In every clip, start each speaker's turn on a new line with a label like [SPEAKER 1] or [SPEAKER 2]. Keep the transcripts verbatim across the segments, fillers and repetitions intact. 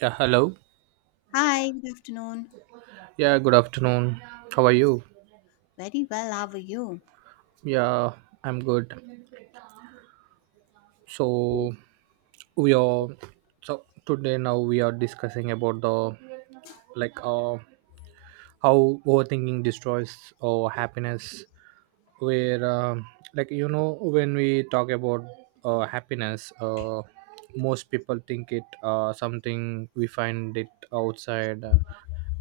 [SPEAKER 1] Yeah, hello.
[SPEAKER 2] Hi, good afternoon.
[SPEAKER 1] Yeah, good afternoon. How are you?
[SPEAKER 2] Very well, how are you?
[SPEAKER 1] Yeah, I'm good. So we are so today now we are discussing about the like uh how overthinking destroys our happiness. Where um like you know when we talk about uh, happiness, uh, most people think it uh something we find it outside. uh,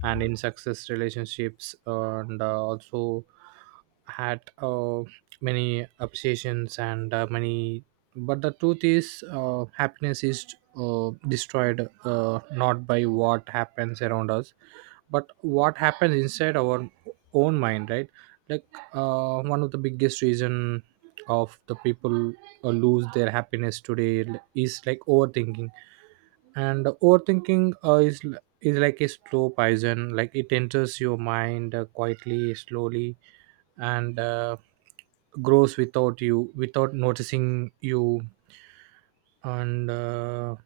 [SPEAKER 1] And in success relationships and uh, also had uh, many obsessions and uh, many But the truth is uh, happiness is uh, destroyed uh, not by what happens around us but what happens inside our own mind, right? like uh, one of the biggest reason of the people uh, lose their happiness today is like overthinking, and overthinking uh, is l- is like a slow poison, like it enters your mind uh, quietly, slowly, and uh, grows without you, without noticing you. And uh,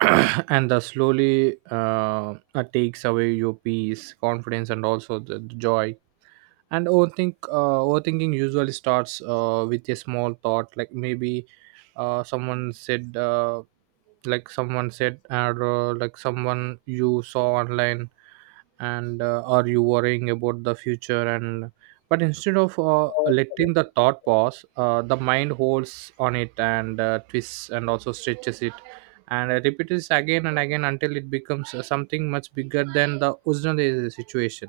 [SPEAKER 1] and uh, slowly uh, uh, takes away your peace, confidence, and also the, the joy. And overthink uh, overthinking usually starts uh, with a small thought, like maybe uh, someone said uh, like someone said, or uh, like someone you saw online, and uh, are you worrying about the future? And but instead of uh, letting the thought pause, uh, the mind holds on it and uh, twists and also stretches it and uh, repeats again and again until it becomes uh, something much bigger than the original uh, situation.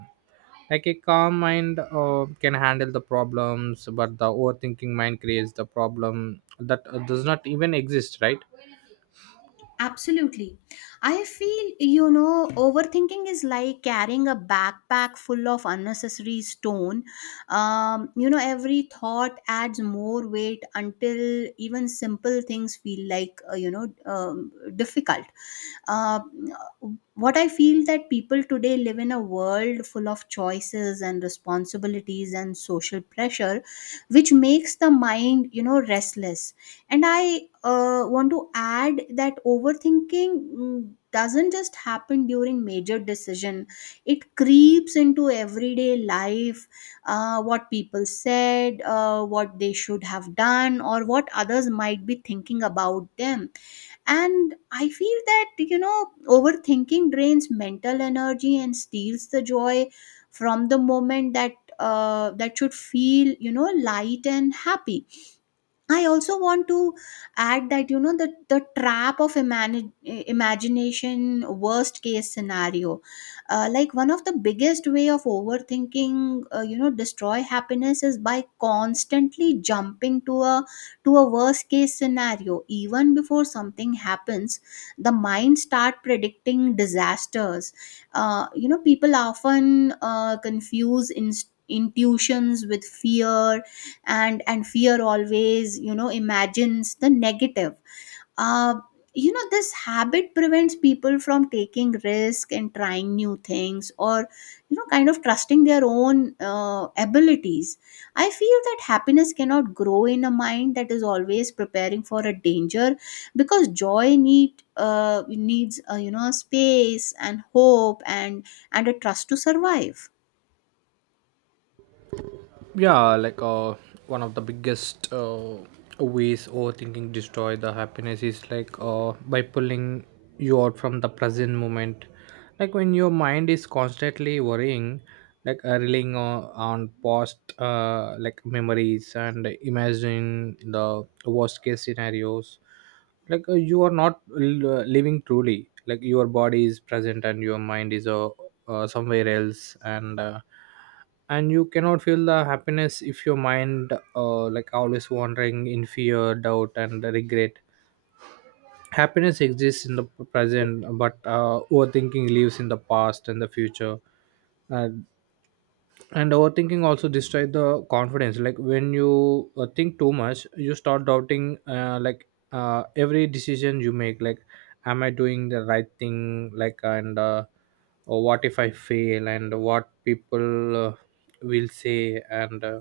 [SPEAKER 1] Like a calm mind uh, can handle the problems, but the overthinking mind creates the problem that uh, does not even exist, right?
[SPEAKER 2] Absolutely. I feel, you know, overthinking is like carrying a backpack full of unnecessary stone. Um, you know, every thought adds more weight until even simple things feel like, uh, you know, um, difficult. uh, what I feel that people today live in a world full of choices and responsibilities and social pressure which makes the mind, you know, restless. And i uh, want to add that overthinking mm, doesn't just happen during major decision. It creeps into everyday life. Uh, what people said, uh, what they should have done or what others might be thinking about them. And I feel that, you know, overthinking drains mental energy and steals the joy from the moment that uh, that should feel, you know, light and happy. I also want to add that, you know, the the trap of imani- imagination, worst case scenario. Uh, like, one of the biggest way of overthinking, uh, you know, destroy happiness is by constantly jumping to a to a worst case scenario. Even before something happens, the mind start predicting disasters. Uh, you know, people often uh, confuse in, intuitions with fear. And and fear always, you know, imagines the negative. uh, you know, this habit prevents people from taking risk and trying new things, or you know, kind of trusting their own uh, abilities. I feel that happiness cannot grow in a mind that is always preparing for a danger, because joy need uh, needs uh, you know, space and hope, and and a trust to survive.
[SPEAKER 1] Yeah like uh, one of the biggest uh, ways overthinking destroy the happiness is like uh, by pulling you out from the present moment. Like when your mind is constantly worrying, like uh, relying on, on past uh, like memories and imagine the worst case scenarios, like uh, you are not l- uh, living truly. Like your body is present and your mind is uh, uh, somewhere else, and uh, and you cannot feel the happiness if your mind uh, like always wandering in fear, doubt, and regret. Happiness exists in the present, but uh, overthinking lives in the past and the future. And, and overthinking also destroys the confidence. Like when you uh, think too much, you start doubting, uh, like uh, every decision you make, like am I doing the right thing? Like and uh, Or what if I fail? And what people uh, will say? And uh,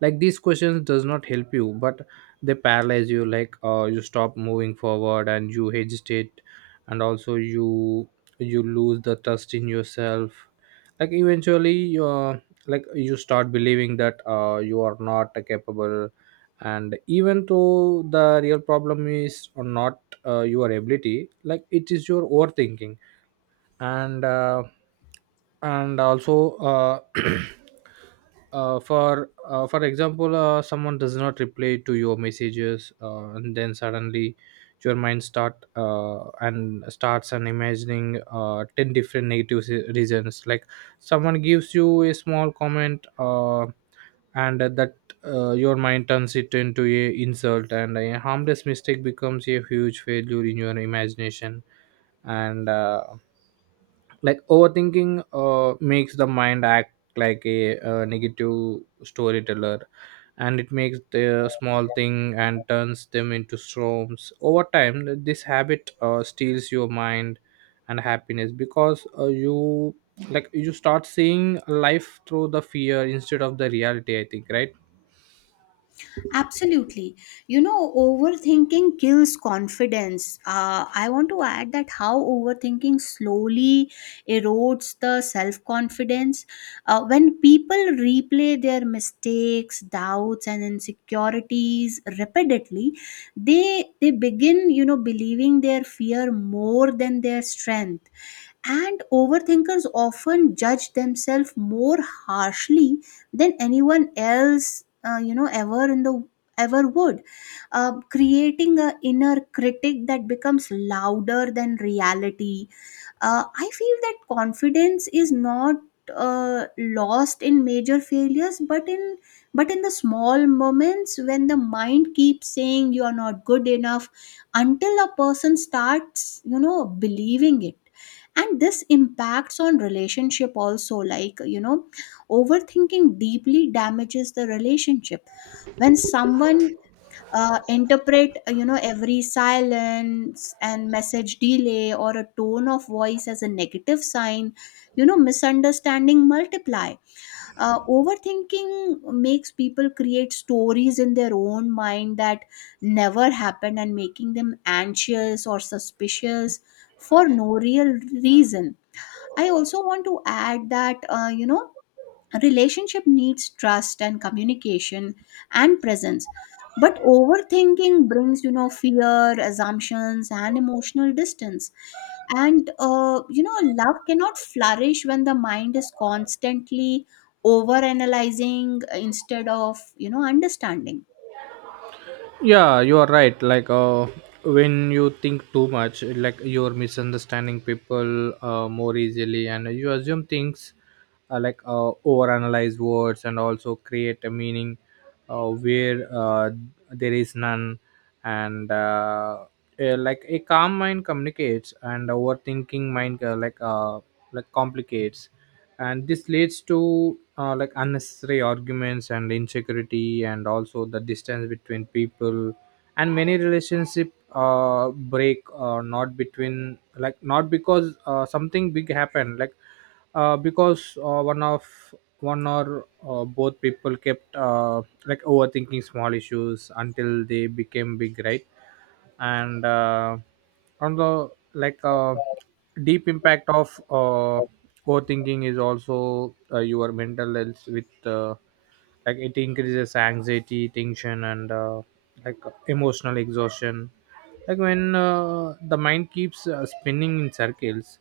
[SPEAKER 1] Like, these questions does not help you, but they paralyze you. Like uh, you stop moving forward and you hesitate, and also you you lose the trust in yourself. Like eventually you're like you start believing that uh, you are not capable, and even though the real problem is not uh, your ability, like it is your overthinking. And uh, and also uh, uh, for uh, for example, uh, someone does not reply to your messages, uh, and then suddenly your mind start uh, and starts and imagining uh, ten different negative se- reasons. Like someone gives you a small comment, uh, and that uh, your mind turns it into a insult, and a harmless mistake becomes a huge failure in your imagination. And uh, like overthinking uh, makes the mind act like a, uh negative storyteller, and it makes the small thing and turns them into storms. Over time this habit uh, steals your mind and happiness, because uh, you like you start seeing life through the fear instead of the reality, I think, right?
[SPEAKER 2] Absolutely. You know, overthinking kills confidence. Uh, I want to add that how overthinking slowly erodes the self confidence. Uh, when people replay their mistakes, doubts, and insecurities repeatedly, they they begin, you know, believing their fear more than their strength. And overthinkers often judge themselves more harshly than anyone else, uh, you know, ever in the ever would, uh, creating a inner critic that becomes louder than reality. uh, I feel that confidence is not uh, lost in major failures, but in but in the small moments when the mind keeps saying you are not good enough, until a person starts, you know, believing it. And this impacts on relationship also, like, you know, overthinking deeply damages the relationship. When someone uh, interpret, uh, you know, every silence and message delay or a tone of voice as a negative sign, you know, misunderstanding multiply. Uh, overthinking makes people create stories in their own mind that never happened, and making them anxious or suspicious for no real reason. I also want to add that, uh, you know, a relationship needs trust and communication and presence. But overthinking brings, you know, fear, assumptions, and emotional distance. And, uh, you know, love cannot flourish when the mind is constantly overanalyzing instead of, you know, understanding.
[SPEAKER 1] Yeah you are right like uh, When you think too much, like you're misunderstanding people uh, more easily, and you assume things, uh, like uh, overanalyze words and also create a meaning uh, where uh, there is none. And uh, uh, Like a calm mind communicates, and overthinking mind uh, like uh, like complicates, and this leads to uh, like unnecessary arguments and insecurity and also the distance between people. And many relationship uh, break, uh, not between like not because uh, something big happened, like uh, because uh, one of one or uh, both people kept uh, like overthinking small issues until they became big, right? And uh, on the like uh, deep impact of uh, overthinking is also uh, your mental health. With uh, Like it increases anxiety, tension, and uh, like emotional exhaustion. Like when uh, the mind keeps uh, spinning in circles,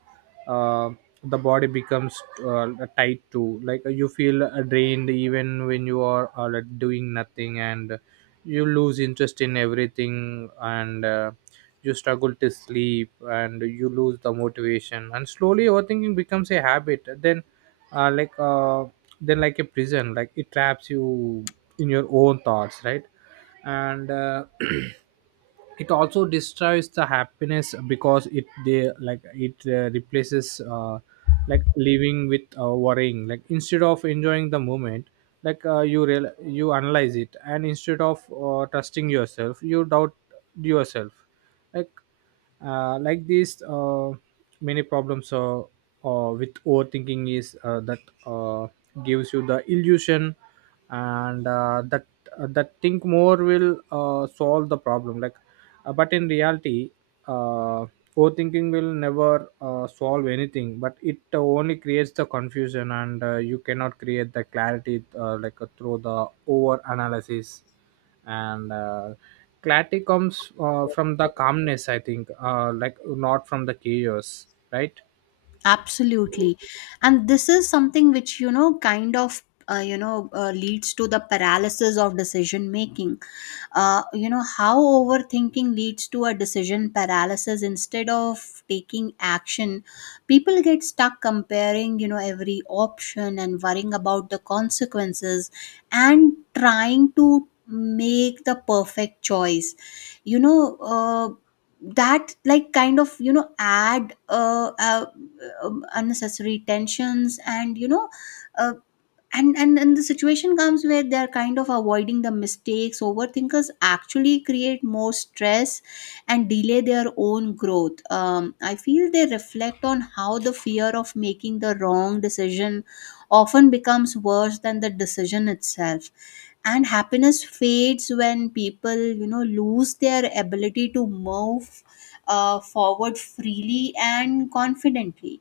[SPEAKER 1] uh, the body becomes uh, tight too. Like you feel uh, drained even when you are uh, like, doing nothing, and you lose interest in everything, and uh, you struggle to sleep, and you lose the motivation. And slowly overthinking becomes a habit, then uh, like uh, then like a prison, like it traps you in your own thoughts, right? and uh, It also destroys the happiness because it they like it uh, replaces uh, like living with uh, worrying. Like instead of enjoying the moment, like uh, you real you analyze it, and instead of uh, trusting yourself, you doubt yourself. Like uh, like this uh, Many problems uh, uh, with overthinking is uh, that uh, gives you the illusion and uh, that uh, that think more will uh, solve the problem. Like uh, but in reality, uh, overthinking will never uh, solve anything, but it uh, only creates the confusion, and uh, you cannot create the clarity uh, like uh, through the over analysis. And uh, Clarity comes uh, from the calmness, I think, uh, like not from the chaos, right?
[SPEAKER 2] Absolutely. And this is something which, you know, kind of, uh, you know, uh, leads to the paralysis of decision making. Uh, you know, how overthinking leads to a decision paralysis instead of taking action. People get stuck comparing, you know, every option and worrying about the consequences and trying to make the perfect choice. You know, uh, that, like, kind of, you know, add uh, uh um, unnecessary tensions. And you know, uh, and and and the situation comes where they're kind of avoiding the mistakes. Overthinkers actually create more stress and delay their own growth. um, I feel they reflect on how the fear of making the wrong decision often becomes worse than the decision itself. And happiness fades when people, you know, lose their ability to move uh, forward freely and confidently.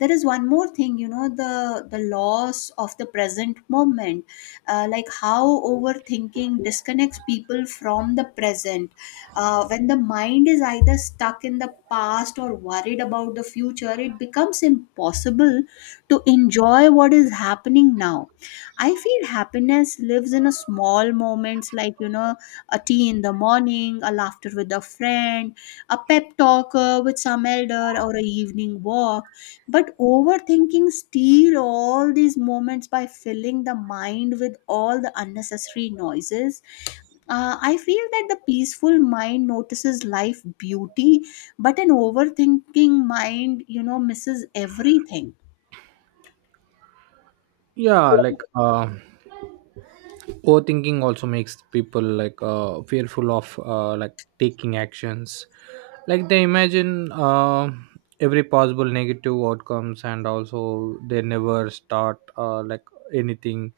[SPEAKER 2] There is one more thing, you know, the the loss of the present moment. Uh, like, how overthinking disconnects people from the present. Uh, when the mind is either stuck in the past or worried about the future, it becomes impossible to enjoy what is happening now. I feel happiness lives in a small moments like, you know, a tea in the morning, a laughter with a friend, a pep talk uh, with some elder, or a evening walk. But overthinking steal all these moments by filling the mind with all the unnecessary noises. Uh, I feel that the peaceful mind notices life beauty, but an overthinking mind, you know, misses everything.
[SPEAKER 1] Yeah like uh, overthinking also makes people like uh, fearful of uh, like taking actions. Like they imagine uh, every possible negative outcomes, and also they never start uh, like anything,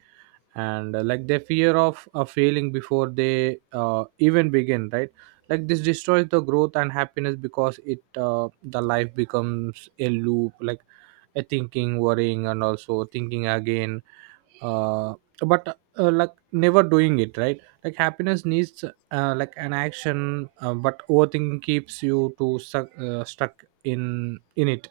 [SPEAKER 1] and uh, like they fear of uh, failing before they uh, even begin, right? Like, this destroys the growth and happiness, because it uh, the life becomes a loop, like a thinking, worrying, and also thinking again, uh, but uh, like never doing it, right? Like happiness needs uh, like an action, uh, but overthinking keeps you to stuck, uh, stuck in in it.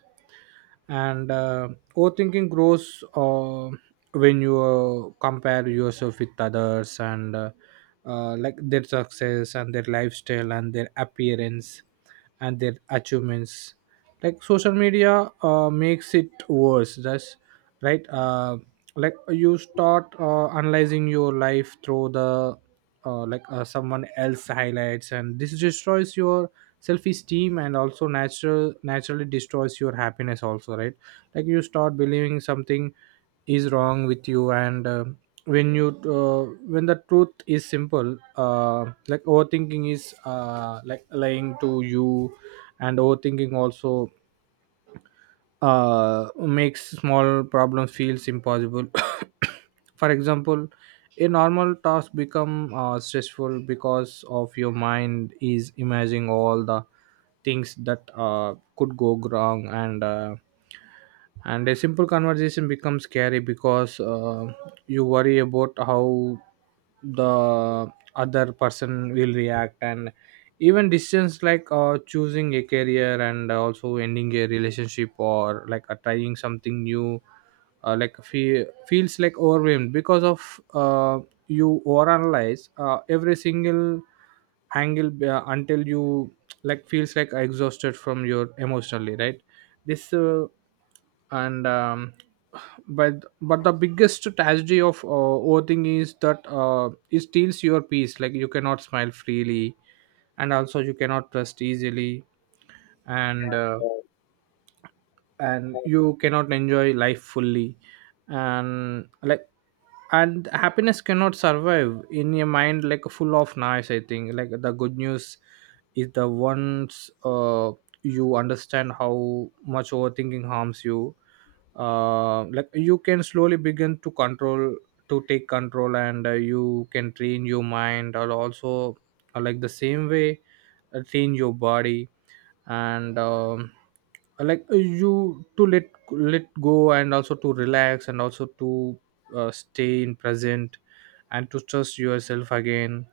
[SPEAKER 1] And uh, Overthinking grows uh, when you uh, compare yourself with others, and uh, uh, like their success and their lifestyle and their appearance and their achievements. Like social media uh, makes it worse, that's right. Uh, like you start uh, analyzing your life through the uh, like uh, someone else highlights, and this destroys your self-esteem and also natural naturally destroys your happiness also, right? Like you start believing something is wrong with you, and uh, when you uh, when the truth is simple, uh, like overthinking is uh, like lying to you. And overthinking also uh, makes small problems feels impossible. For example, a normal task become uh, stressful because of your mind is imagining all the things that uh, could go wrong. And uh, and a simple conversation becomes scary because uh, you worry about how the other person will react. And even decisions like uh, choosing a career and also ending a relationship, or like uh, trying something new, uh, like fe- feels like overwhelmed, because of uh, you overanalyze uh, every single angle uh, until you like feels like exhausted from your emotionally, right? This uh, and um, but but the biggest tragedy of uh, overthinking is that uh, it steals your peace. Like you cannot smile freely, and also you cannot trust easily, and uh, and you cannot enjoy life fully, and like and happiness cannot survive in your mind, like full of noise, I think. Like the good news is the ones uh, you understand how much overthinking harms you, uh, like you can slowly begin to control, to take control, and uh, you can train your mind, or also uh, like the same way uh, train your body, and um, like uh, you to let let go, and also to relax, and also to uh, stay in present, and to trust yourself again.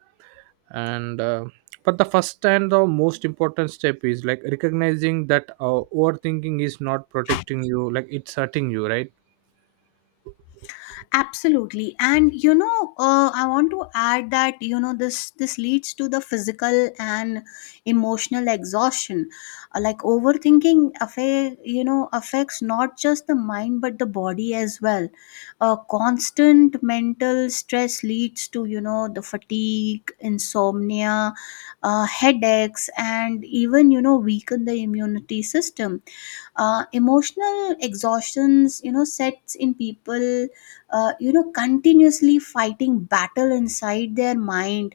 [SPEAKER 1] And uh, but the first and the most important step is like recognizing that uh, overthinking is not protecting you, like it's hurting you, right?
[SPEAKER 2] Absolutely. And you know, uh, I want to add that, you know, this this leads to the physical and emotional exhaustion. Uh, like, overthinking affa- you know, affects not just the mind but the body as well. Uh, constant mental stress leads to, you know, the fatigue, insomnia, uh, headaches, and even, you know, weaken the immunity system. Uh, emotional exhaustions, you know, sets in people uh, you know, continuously fighting battle inside their mind.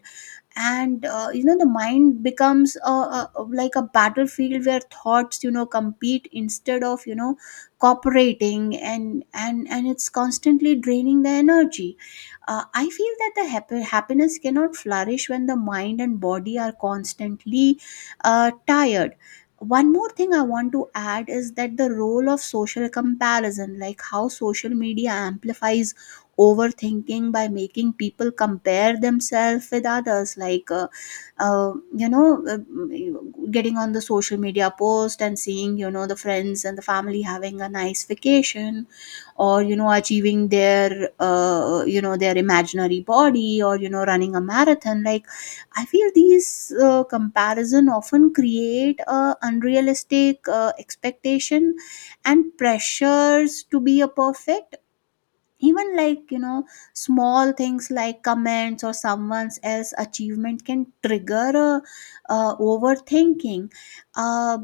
[SPEAKER 2] And uh, you know, the mind becomes a, a, like a battlefield where thoughts, you know, compete instead of, you know, cooperating. And and and it's constantly draining the energy. uh, I feel that the happy, happiness cannot flourish when the mind and body are constantly uh, tired. One more thing I want to add is that the role of social comparison, like how social media amplifies overthinking by making people compare themselves with others. Like uh, uh, you know uh, mm, getting on the social media post and seeing, you know, the friends and the family having a nice vacation, or you know, achieving their, uh, you know, their imaginary body, or you know, running a marathon. Like, I feel these uh, comparison often create a unrealistic uh, expectation and pressures to be a perfect. Even, like, you know, small things like comments or someone's else achievement can trigger a, uh, overthinking. uh,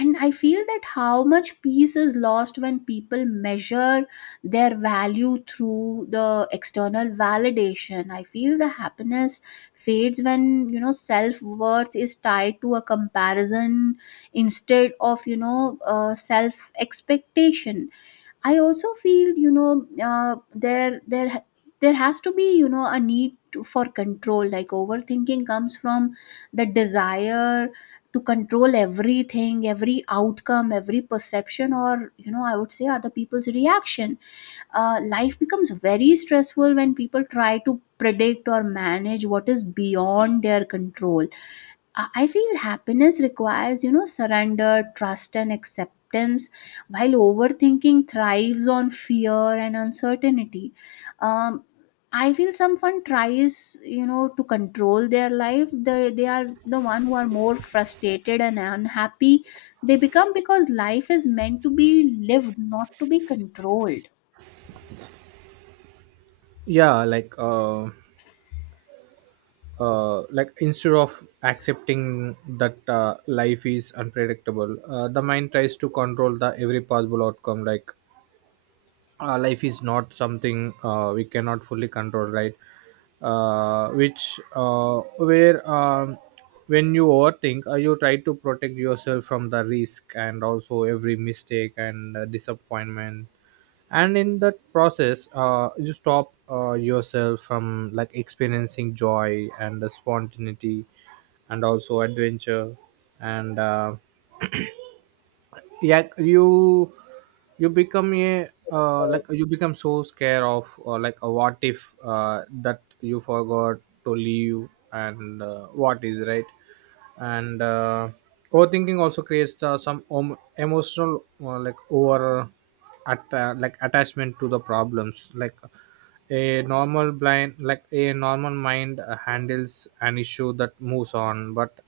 [SPEAKER 2] and I feel that how much peace is lost when people measure their value through the external validation. I feel the happiness fades when, you know, self-worth is tied to a comparison instead of, you know, uh, self expectation. I also feel, you know, uh, there there ha- there has to be, you know, a need to, for control. Like, overthinking comes from the desire to control everything, every outcome, every perception, or you know, I would say, other people's reaction. Uh, life becomes very stressful when people try to predict or manage what is beyond their control. I I feel happiness requires, you know, surrender, trust, and acceptance, while overthinking thrives on fear and uncertainty. Um, I feel someone tries, you know, to control their life. They, they are the one who are more frustrated and unhappy. They become, because life is meant to be lived, not to be controlled.
[SPEAKER 1] Yeah like uh, uh like instead of accepting that uh, life is unpredictable, uh, the mind tries to control the every possible outcome. Like uh, life is not something uh, we cannot fully control, right? uh, which uh, where um, When you overthink, uh, you try to protect yourself from the risk and also every mistake and uh, disappointment, and in that process uh, you stop uh, yourself from like experiencing joy and the spontaneity and also adventure. And uh, Yeah, you you become a uh, like you become so scared of uh, like a what if, uh, that you forgot to leave and uh, what is right. and uh, Overthinking also creates uh, some om- emotional uh, like over at uh, like attachment to the problems. Like a normal blind like a normal mind uh, handles an issue that moves on, but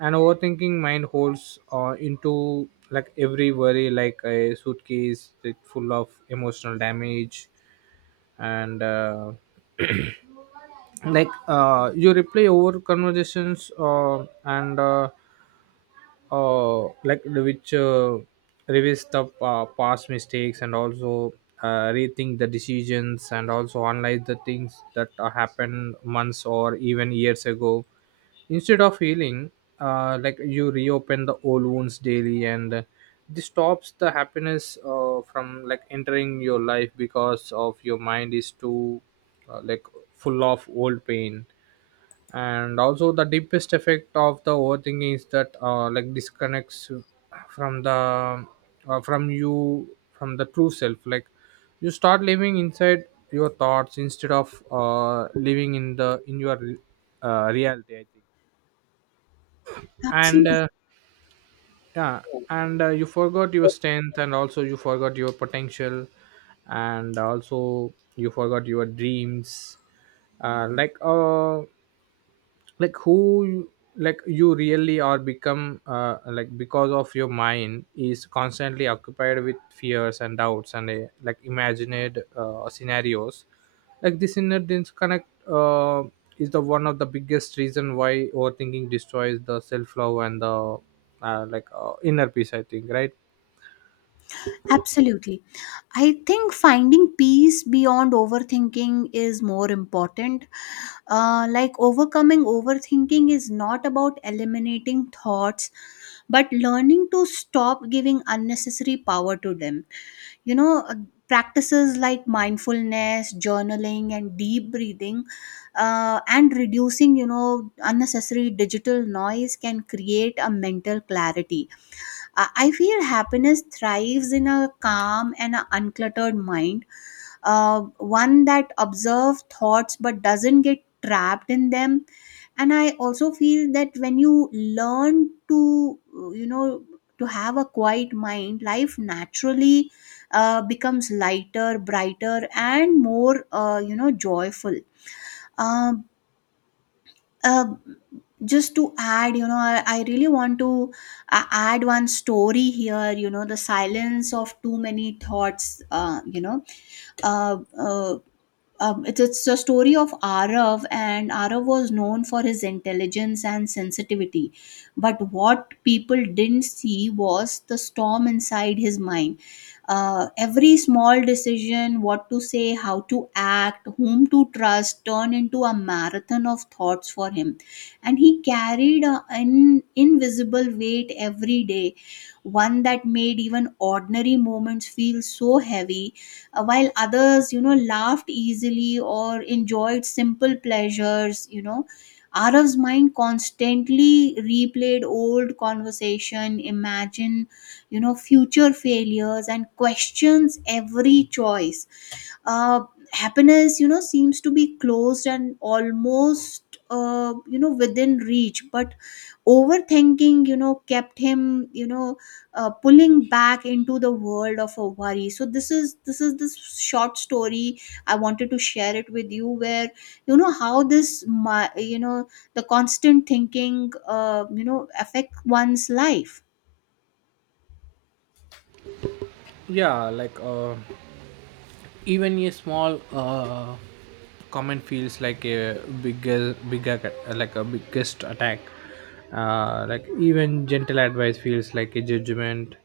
[SPEAKER 1] an overthinking mind holds uh, into like every worry, like a suitcase that full of emotional damage, and uh, like uh, you replay over conversations, uh, and uh, uh, like which uh, revise the uh, past mistakes, and also uh, rethink the decisions, and also analyze the things that uh, happened months or even years ago instead of healing. Uh, like you reopen the old wounds daily, and uh, this stops the happiness uh, from like entering your life because of your mind is too uh, like full of old pain. And also the deepest effect of the overthinking is that uh, like disconnects from the uh, from you from the true self, like you start living inside your thoughts instead of uh, living in the in your uh, reality, I think. And
[SPEAKER 2] Absolutely.
[SPEAKER 1] uh, Yeah. And uh, you forgot your strength, and also you forgot your potential, and also you forgot your dreams. uh, like uh, like who you- like you really are become, uh, like because of your mind is constantly occupied with fears and doubts, and uh, like imagined uh, scenarios. Like this inner disconnect uh, is the one of the biggest reason why overthinking destroys the self love and the uh, like uh, inner peace, I think, right?
[SPEAKER 2] Absolutely. I think finding peace beyond overthinking is more important. Uh, like, overcoming overthinking is not about eliminating thoughts, but learning to stop giving unnecessary power to them. You know, uh, practices like mindfulness, journaling, and deep breathing, uh, and reducing, you know, unnecessary digital noise can create a mental clarity. I I feel happiness thrives in a calm and a uncluttered mind, uh, one that observes thoughts but doesn't get trapped in them. And I also feel that when you learn to, you know, to have a quiet mind, life naturally uh, becomes lighter, brighter, and more, uh, you know, joyful. Um uh, just to add, you know, I, I really want to uh, add one story here, you know, the silence of too many thoughts. uh, you know uh, uh, um, it's, it's a story of Arav, and Arav was known for his intelligence and sensitivity. But what people didn't see was the storm inside his mind. Uh, every small decision, what to say, how to act, whom to trust, turned into a marathon of thoughts for him. And he carried an invisible weight every day, one that made even ordinary moments feel so heavy. Uh, while others, you know, laughed easily or enjoyed simple pleasures, you know, Arav's mind constantly replayed old conversation, imagine, you know, future failures, and questions every choice. uh, Happiness, you know, seems to be closed and almost uh, you know, within reach, but overthinking, you know, kept him, you know, uh, pulling back into the world of a worry. So this is this is this short story I wanted to share it with you, where, you know, how this mi- you know, the constant thinking, uh, you know, affect one's life.
[SPEAKER 1] Yeah. Like uh, even a small uh, comment feels like a bigger bigger ca- like a biggest attack. Uh, like even gentle advice feels like a judgment,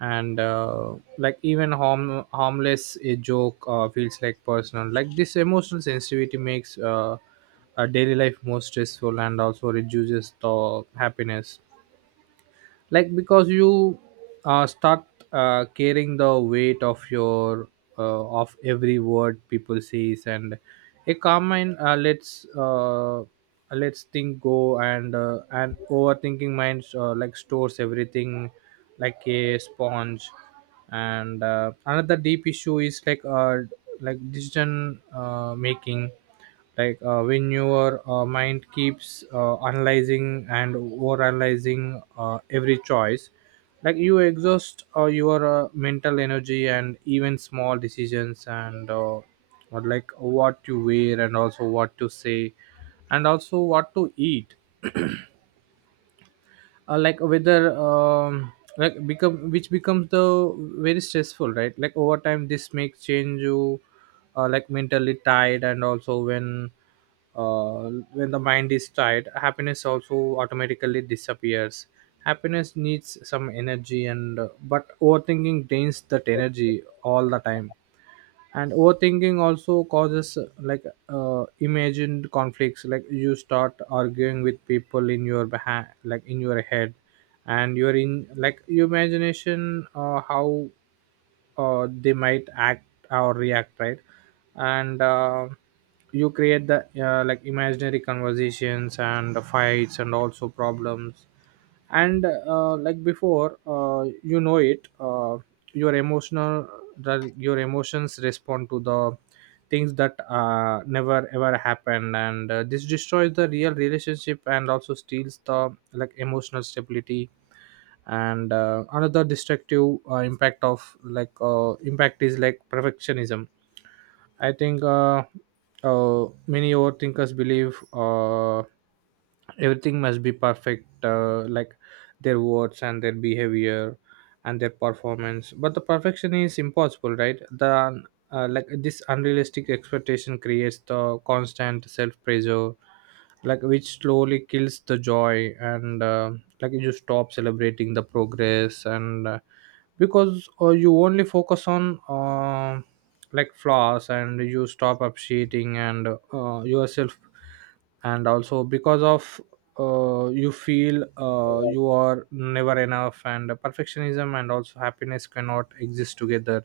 [SPEAKER 1] and uh, like even harm harmless a joke uh, feels like personal. Like this emotional sensitivity makes uh, a daily life more stressful and also reduces the happiness, like because you uh, start uh, carrying the weight of your uh, of every word people says, and a common uh, let's uh, lets think go, and uh, and overthinking minds uh, like stores everything like a sponge. And uh, another deep issue is like uh, like decision uh, making, like uh, when your uh, mind keeps uh, analyzing and over analyzing uh, every choice, like you exhaust uh, your uh, mental energy, and even small decisions and uh, or like what you wear, and also what to say, and also what to eat, uh, like whether um, like become which becomes the very stressful, right? Like over time this makes change you uh, like mentally tired, and also when uh, when the mind is tired, happiness also automatically disappears. Happiness needs some energy, and uh, but overthinking drains that energy all the time. And overthinking also causes uh, like uh, imagined conflicts, like you start arguing with people in your behind, like in your head, and you're in like your imagination, uh, how uh, they might act or react, right? And uh, you create the uh, like imaginary conversations and fights and also problems, and uh, like before uh, you know it, uh, your emotional the- your emotions respond to the things that uh, never ever happened, and uh, this destroys the real relationship and also steals the like emotional stability. And uh, another destructive uh, impact of like uh, impact is like perfectionism, I think. Uh, uh, many overthinkers believe uh, everything must be perfect, uh, like their words, and their behavior, and their performance. But the perfection is impossible, right? The uh, like uh, this unrealistic expectation creates the constant self pressure, like which slowly kills the joy, and uh, like you stop celebrating the progress, and uh, because uh, you only focus on uh, like flaws, and you stop appreciating and uh, yourself, and also because of, uh, you feel uh, you are never enough, and perfectionism and also happiness cannot exist together,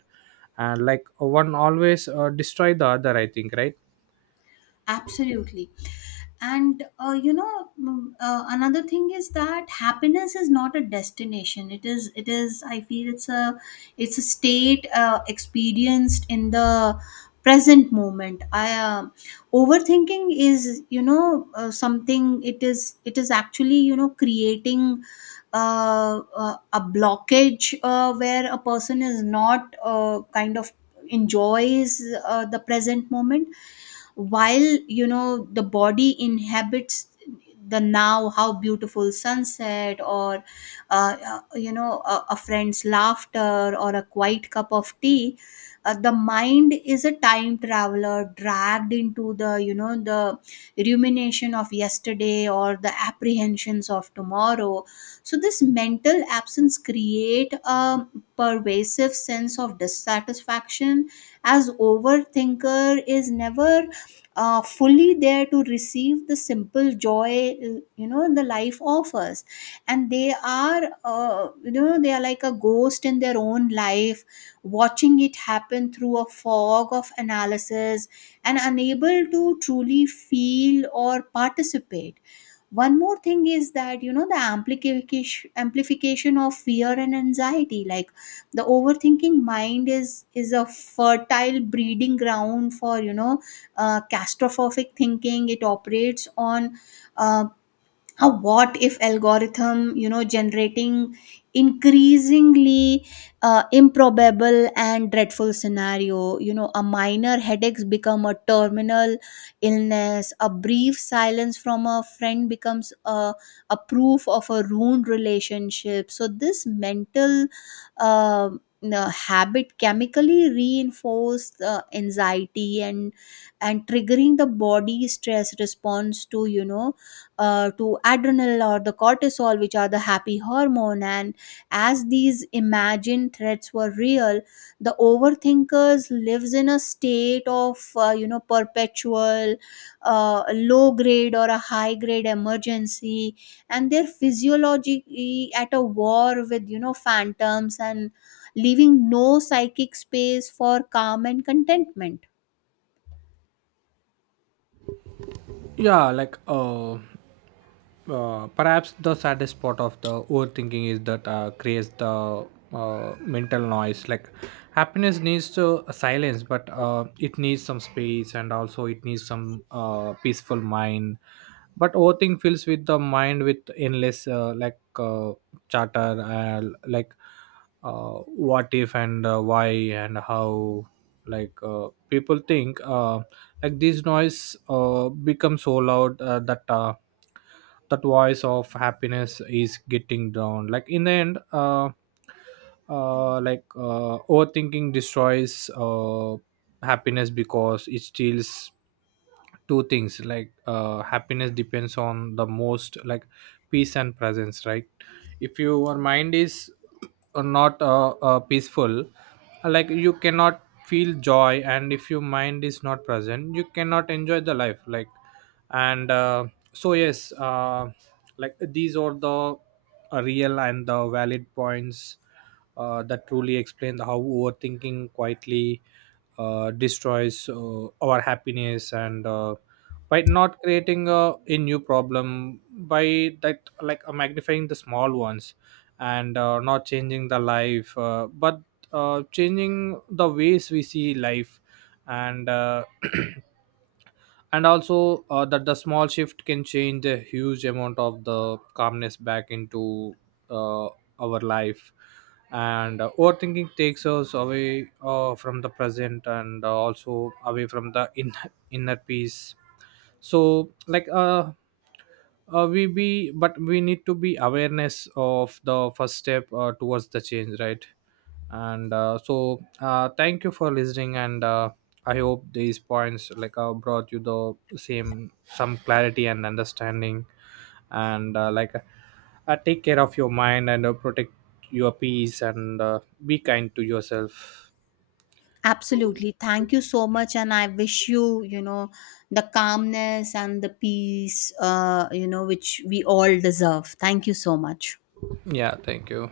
[SPEAKER 1] and like one always uh, destroy the other, I think, right?
[SPEAKER 2] Absolutely. And uh, you know, mm, uh, another thing is that happiness is not a destination. It is. It is. I feel it's a. it's a state uh, experienced in the present moment. I uh, Overthinking is, you know, uh, something. It is. It is actually, you know, creating uh, uh, a blockage, uh, where a person is not uh, kind of enjoys uh, the present moment, while, you know, the body inhabits the now, how beautiful sunset, or uh, uh, you know, a, a friend's laughter or a quiet cup of tea. Uh, the mind is a time traveler dragged into the, you know, the rumination of yesterday, or the apprehensions of tomorrow. So this mental absence create a pervasive sense of dissatisfaction, as overthinker is never uh, fully there to receive the simple joy, uh, you know, the life offers. And they are, uh, you know, they are like a ghost in their own life, watching it happen through a fog of analysis, and unable to truly feel or participate. One more thing is that, you know, the amplification amplification of fear and anxiety. Like, the overthinking mind is is a fertile breeding ground for, you know, uh, catastrophic thinking. It operates on uh, how what if algorithm, you know, generating increasingly uh, improbable and dreadful scenario. You know, a minor headaches become a terminal illness, a brief silence from a friend becomes a, a proof of a ruined relationship. So this mental uh, uh, habit chemically reinforce uh, anxiety, and and triggering the body stress response to, you know, uh, to adrenal or the cortisol, which are the happy hormone. And as these imagined threats were real, the overthinkers lives in a state of, uh, you know, perpetual uh, low grade or a high grade emergency, and their physiology at a war with, you know, phantoms, and leaving no psychic space for calm and contentment.
[SPEAKER 1] Yeah. Like uh uh, perhaps the saddest part of the overthinking is that uh, creates the uh, mental noise, like happiness needs to silence, but uh, it needs some space, and also it needs some uh, peaceful mind. But overthink fills with the mind with endless uh, like uh, chatter, uh, like uh, what if, and uh, why, and how, like uh, people think, uh, like this noise uh, becomes so loud uh, that uh, that voice of happiness is getting down, like in the end. Uh, uh like uh overthinking destroys uh happiness because it steals two things, like uh happiness depends on the most, like peace and presence, right? If your mind is uh, not uh, uh peaceful, uh, like you cannot feel joy, and if your mind is not present, you cannot enjoy the life, like. And uh, So yes, uh, like these are the uh, real and the valid points uh, that truly explain how overthinking quietly uh, destroys uh, our happiness, and uh, by not creating a, a new problem, by that like uh, magnifying the small ones, and uh, not changing the life, uh, but uh, changing the ways we see life. And uh, and also uh, that the small shift can change a huge amount of the calmness back into uh, our life. And uh, overthinking takes us away uh, from the present, and uh, also away from the inner, inner peace. So like, uh, uh, we be but we need to be awareness of the first step uh, towards the change, right? And uh, so, uh, thank you for listening, and uh, I hope these points like uh, brought you the same some clarity and understanding, and uh, like uh, take care of your mind, and uh, protect your peace, and uh, be kind to yourself.
[SPEAKER 2] Absolutely. Thank you so much. And I wish you, you know, the calmness and the peace, uh, you know, which we all deserve. Thank you so much.
[SPEAKER 1] Yeah, thank you.